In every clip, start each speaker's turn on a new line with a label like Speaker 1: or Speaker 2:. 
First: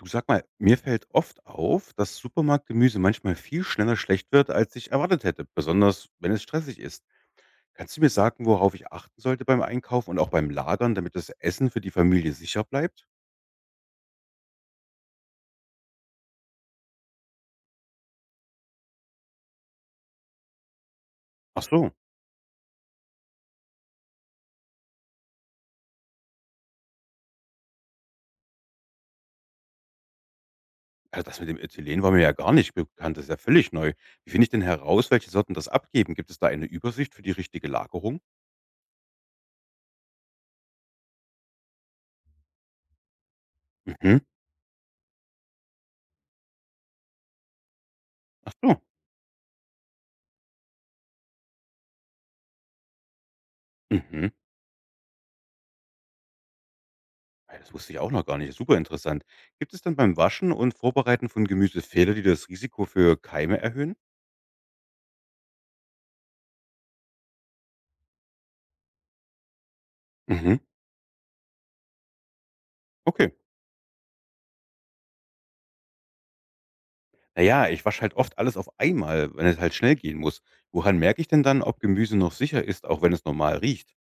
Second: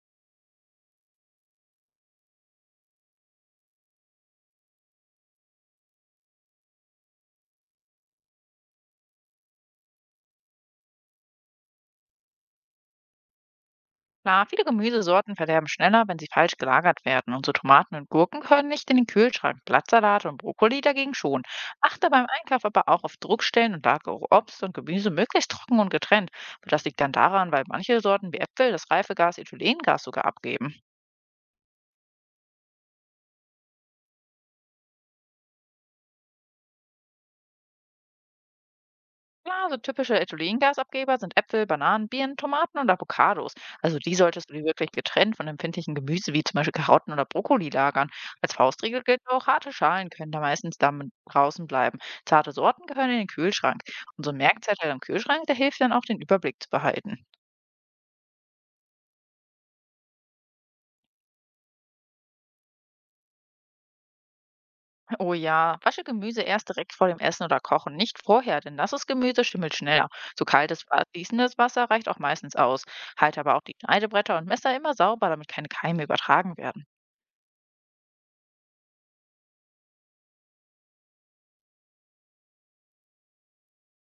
Speaker 1: Du, sag mal, mir fällt oft auf, dass Supermarktgemüse manchmal viel schneller schlecht wird als ich erwartet hätte, besonders wenn es stressig ist. Kannst du mir sagen, worauf ich achten sollte beim Einkauf und auch beim Lagern, damit das Essen für die Familie sicher bleibt?
Speaker 2: Klar, viele Gemüsesorten verderben schneller, wenn sie falsch gelagert werden. Und so Tomaten und Gurken können nicht in den Kühlschrank. Blattsalate und Brokkoli dagegen schon.
Speaker 1: Ach so,
Speaker 2: Achte beim Einkauf aber auch auf Druckstellen und lagere Obst und Gemüse möglichst trocken und getrennt. Und das liegt dann daran, weil manche Sorten wie Äpfel das Reifegas Ethylengas sogar abgeben.
Speaker 1: also das mit dem Ethylen war mir ja gar nicht bekannt, das ist ja völlig neu. Wie finde ich denn heraus, welche Sorten das abgeben? Gibt es da eine Übersicht für die richtige Lagerung?
Speaker 2: Klar, so typische Ethylengasabgeber sind Äpfel, Bananen, Birnen, Tomaten und Avocados. Also die
Speaker 1: Mhm.
Speaker 2: solltest du dir wirklich getrennt von empfindlichen Gemüse wie zum Beispiel Karotten oder Brokkoli lagern.
Speaker 1: Ach
Speaker 2: Als
Speaker 1: so.
Speaker 2: Faustregel gilt auch, harte Schalen können da meistens dann draußen bleiben. Zarte Sorten gehören in den Kühlschrank. Und
Speaker 1: Mhm.
Speaker 2: so ein Merkzettel im Kühlschrank, der hilft dann auch, den Überblick zu behalten.
Speaker 1: Ja, das wusste ich auch noch gar nicht. Super interessant. Gibt es dann beim Waschen und Vorbereiten von Gemüse Fehler, die das Risiko für Keime erhöhen?
Speaker 2: Oh ja, wasche Gemüse erst direkt vor dem Essen oder Kochen, nicht vorher, denn nasses Gemüse schimmelt schneller. So
Speaker 1: Mhm.
Speaker 2: kaltes, fließendes Wasser reicht auch meistens aus.
Speaker 1: Okay.
Speaker 2: Halte aber auch die Schneidebretter und Messer immer sauber, damit keine Keime übertragen werden.
Speaker 1: Naja, ich wasche halt oft alles auf einmal, wenn es halt schnell gehen muss. Woran merke ich denn dann, ob Gemüse noch sicher ist, auch wenn es normal riecht?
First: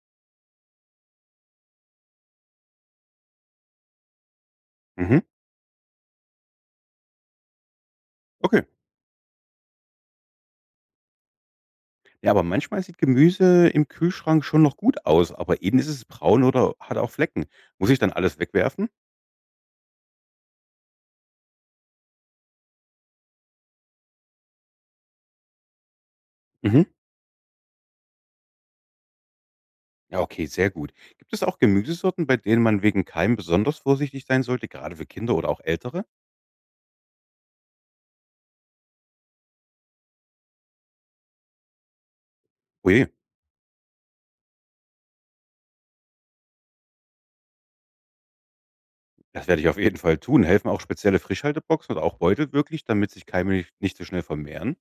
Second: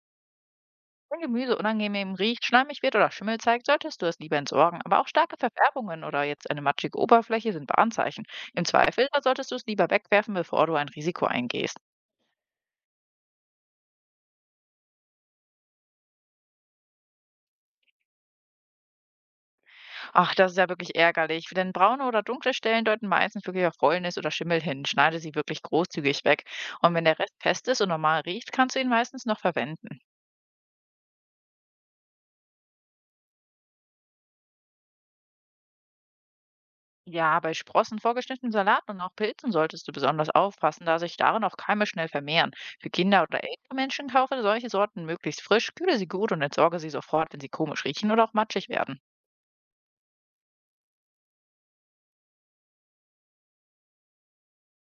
Speaker 2: Wenn Gemüse unangenehm riecht, schleimig wird oder Schimmel zeigt, solltest du es lieber entsorgen. Aber auch
Speaker 1: Mhm.
Speaker 2: starke Verfärbungen oder jetzt eine matschige Oberfläche sind Warnzeichen. Im
Speaker 1: Okay.
Speaker 2: Zweifel, da solltest du es lieber wegwerfen, bevor du ein Risiko eingehst.
Speaker 1: Ja, aber manchmal sieht Gemüse im Kühlschrank schon noch gut aus, aber innen ist es braun oder hat auch Flecken. Muss ich dann alles wegwerfen?
Speaker 2: Ach, das ist ja wirklich ärgerlich, denn braune oder dunkle Stellen deuten meistens wirklich auf Fäulnis oder Schimmel hin. Schneide sie wirklich großzügig weg.
Speaker 1: Mhm.
Speaker 2: Und wenn der Rest fest ist und normal riecht, kannst du ihn meistens noch verwenden.
Speaker 1: Ja, okay, sehr gut. Gibt es auch Gemüsesorten, bei denen man wegen Keim besonders vorsichtig sein sollte, gerade für Kinder oder auch Ältere?
Speaker 2: Ja, bei Sprossen, vorgeschnittenem Salat und auch Pilzen solltest du besonders aufpassen, da sich darin auch Keime schnell vermehren.
Speaker 1: Oh
Speaker 2: Für
Speaker 1: je,
Speaker 2: Kinder oder ältere Menschen kaufe solche Sorten möglichst frisch, kühle sie gut und entsorge sie sofort, wenn sie komisch riechen oder auch matschig werden.
Speaker 1: das werde ich auf jeden Fall tun. Helfen auch spezielle Frischhalteboxen oder auch Beutel wirklich, damit sich Keime nicht so schnell vermehren?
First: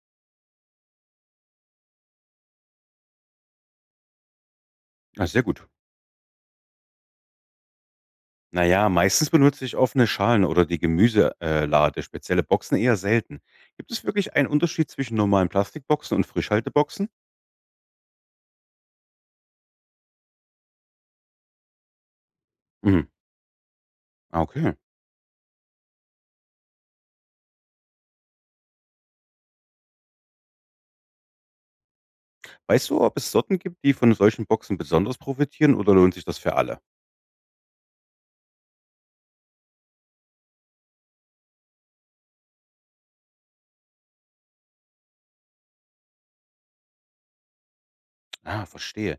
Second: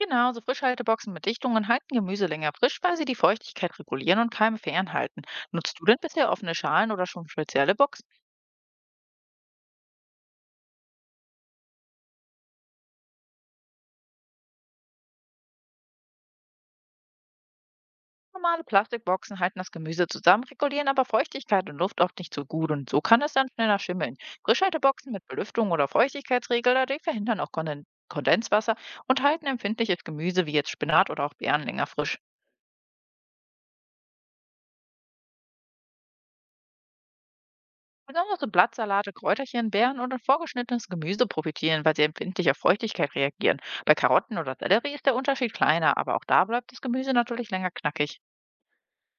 Speaker 2: Genau, so Frischhalteboxen mit Dichtungen halten Gemüse länger frisch, weil sie die Feuchtigkeit regulieren und Keime fernhalten.
Speaker 1: Ah, sehr gut.
Speaker 2: Nutzt du denn bisher offene Schalen oder schon spezielle Boxen?
Speaker 1: Na ja, meistens benutze ich offene Schalen oder die Gemüselade, spezielle Boxen eher selten. Gibt es wirklich einen Unterschied zwischen normalen Plastikboxen und Frischhalteboxen?
Speaker 2: Normale Plastikboxen halten das Gemüse zusammen, regulieren aber Feuchtigkeit und Luft oft nicht so gut und so
Speaker 1: Mhm.
Speaker 2: kann es dann schneller schimmeln.
Speaker 1: Ah, okay.
Speaker 2: Frischhalteboxen mit Belüftung oder Feuchtigkeitsregler, die verhindern auch Kondenswasser und halten empfindliches Gemüse wie jetzt Spinat oder auch Beeren länger frisch.
Speaker 1: Weißt du, ob es Sorten gibt, die von solchen Boxen besonders profitieren, oder lohnt sich das für alle?
Speaker 2: Besonders so Blattsalate, Kräuterchen, Beeren und ein vorgeschnittenes Gemüse profitieren, weil sie empfindlich auf Feuchtigkeit reagieren. Bei Karotten oder Sellerie ist der Unterschied kleiner, aber auch da bleibt das Gemüse natürlich länger knackig.
Speaker 1: Ah, verstehe.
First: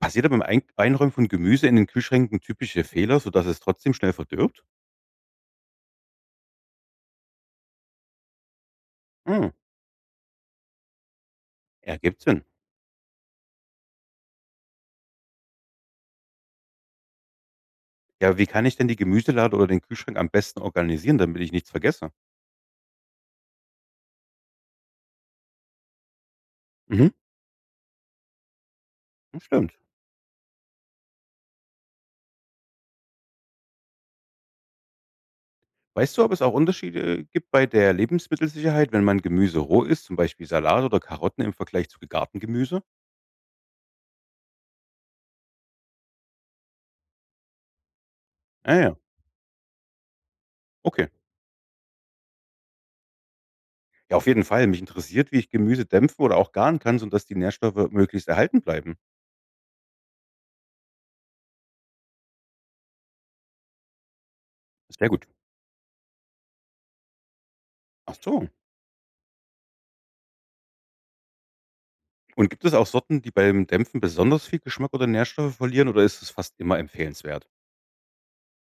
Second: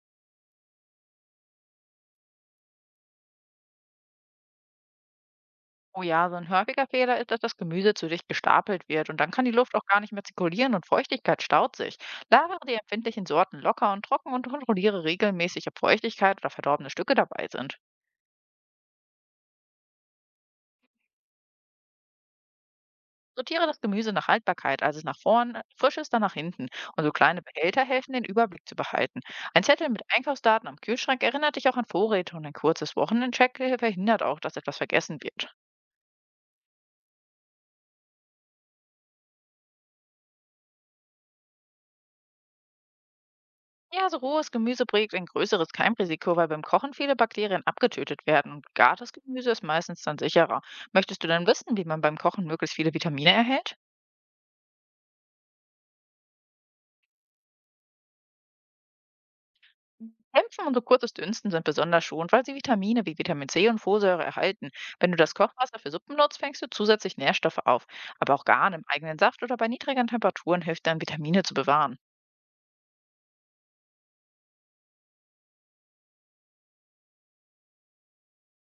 Speaker 1: Passiert da beim Einräumen von Gemüse in den Kühlschränken typische Fehler, sodass es trotzdem schnell verdirbt?
Speaker 2: Oh ja, so ein häufiger Fehler ist, dass das Gemüse zu dicht gestapelt wird und dann kann
Speaker 1: Hm,
Speaker 2: die Luft auch gar nicht mehr zirkulieren und Feuchtigkeit staut sich.
Speaker 1: ergibt Sinn.
Speaker 2: Lagere die empfindlichen Sorten locker und trocken und kontrolliere regelmäßig, ob Feuchtigkeit oder verdorbene Stücke dabei sind.
Speaker 1: Ja, wie kann ich denn die Gemüselade oder den Kühlschrank am besten organisieren, damit ich nichts vergesse?
Speaker 2: Sortiere das Gemüse nach Haltbarkeit, also nach vorn, Frisches dann nach hinten. Und
Speaker 1: Mhm,
Speaker 2: so kleine Behälter helfen, den Überblick zu behalten. Ein
Speaker 1: stimmt.
Speaker 2: Zettel mit Einkaufsdaten am Kühlschrank erinnert dich auch an Vorräte und ein kurzes Wochenendcheck verhindert auch, dass etwas vergessen wird.
Speaker 1: Weißt du, ob es auch Unterschiede gibt bei der Lebensmittelsicherheit, wenn man Gemüse roh isst, zum Beispiel Salat oder Karotten im Vergleich zu gegartem Gemüse?
Speaker 2: Ja, so rohes Gemüse birgt ein größeres Keimrisiko, weil beim Kochen viele Bakterien abgetötet werden. Und
Speaker 1: Ah ja,
Speaker 2: Gartes Gemüse ist meistens dann sicherer.
Speaker 1: okay.
Speaker 2: Möchtest du dann wissen, wie man beim Kochen möglichst viele Vitamine erhält?
Speaker 1: Ja, auf jeden Fall. Mich interessiert, wie ich Gemüse dämpfen oder auch garen kann, sodass die Nährstoffe möglichst erhalten bleiben.
Speaker 2: Kämpfen und so kurzes Dünsten sind besonders schonend, weil sie Vitamine wie Vitamin C und Folsäure erhalten.
Speaker 1: Sehr
Speaker 2: Wenn du
Speaker 1: gut.
Speaker 2: das Kochwasser für Suppen nutzt, fängst du zusätzlich Nährstoffe auf.
Speaker 1: Ach
Speaker 2: Aber auch
Speaker 1: so.
Speaker 2: Garn im eigenen Saft oder bei niedrigen Temperaturen hilft dann, Vitamine zu bewahren.
Speaker 1: Und gibt es auch Sorten, die beim Dämpfen besonders viel Geschmack oder Nährstoffe verlieren, oder ist es fast immer empfehlenswert?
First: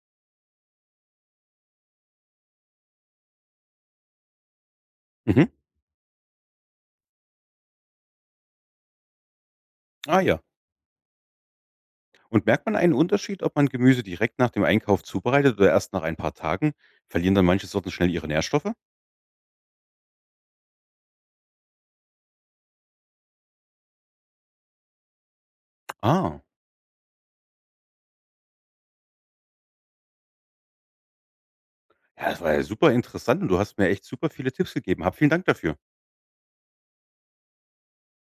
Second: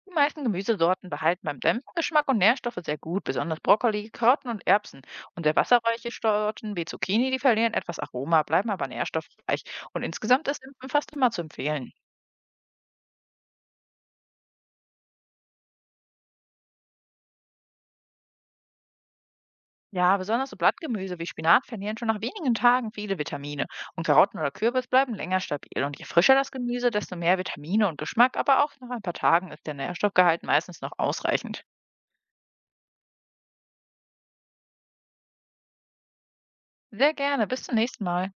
Speaker 2: Die meisten Gemüsesorten behalten beim Dämpfgeschmack und Nährstoffe sehr gut, besonders Brokkoli, Karotten und Erbsen. Und
Speaker 1: Mhm.
Speaker 2: sehr wasserreiche Sorten wie Zucchini, die verlieren etwas Aroma, bleiben aber nährstoffreich. Und
Speaker 1: Ah ja.
Speaker 2: insgesamt ist Dämpfen fast immer zu empfehlen.
Speaker 1: Und merkt man einen Unterschied, ob man Gemüse direkt nach dem Einkauf zubereitet oder erst nach ein paar Tagen? Verlieren dann manche Sorten schnell ihre Nährstoffe?
Speaker 2: Ja, besonders so Blattgemüse wie Spinat verlieren schon nach wenigen Tagen viele Vitamine. Und Karotten oder Kürbis bleiben länger stabil. Und je frischer
Speaker 1: Ah,
Speaker 2: das Gemüse, desto mehr Vitamine und Geschmack, aber auch nach ein paar Tagen ist der Nährstoffgehalt meistens noch ausreichend.
Speaker 1: ja, das war ja super interessant und du hast mir echt super viele Tipps gegeben. Hab vielen Dank dafür.
Speaker 2: Sehr gerne, bis zum nächsten Mal.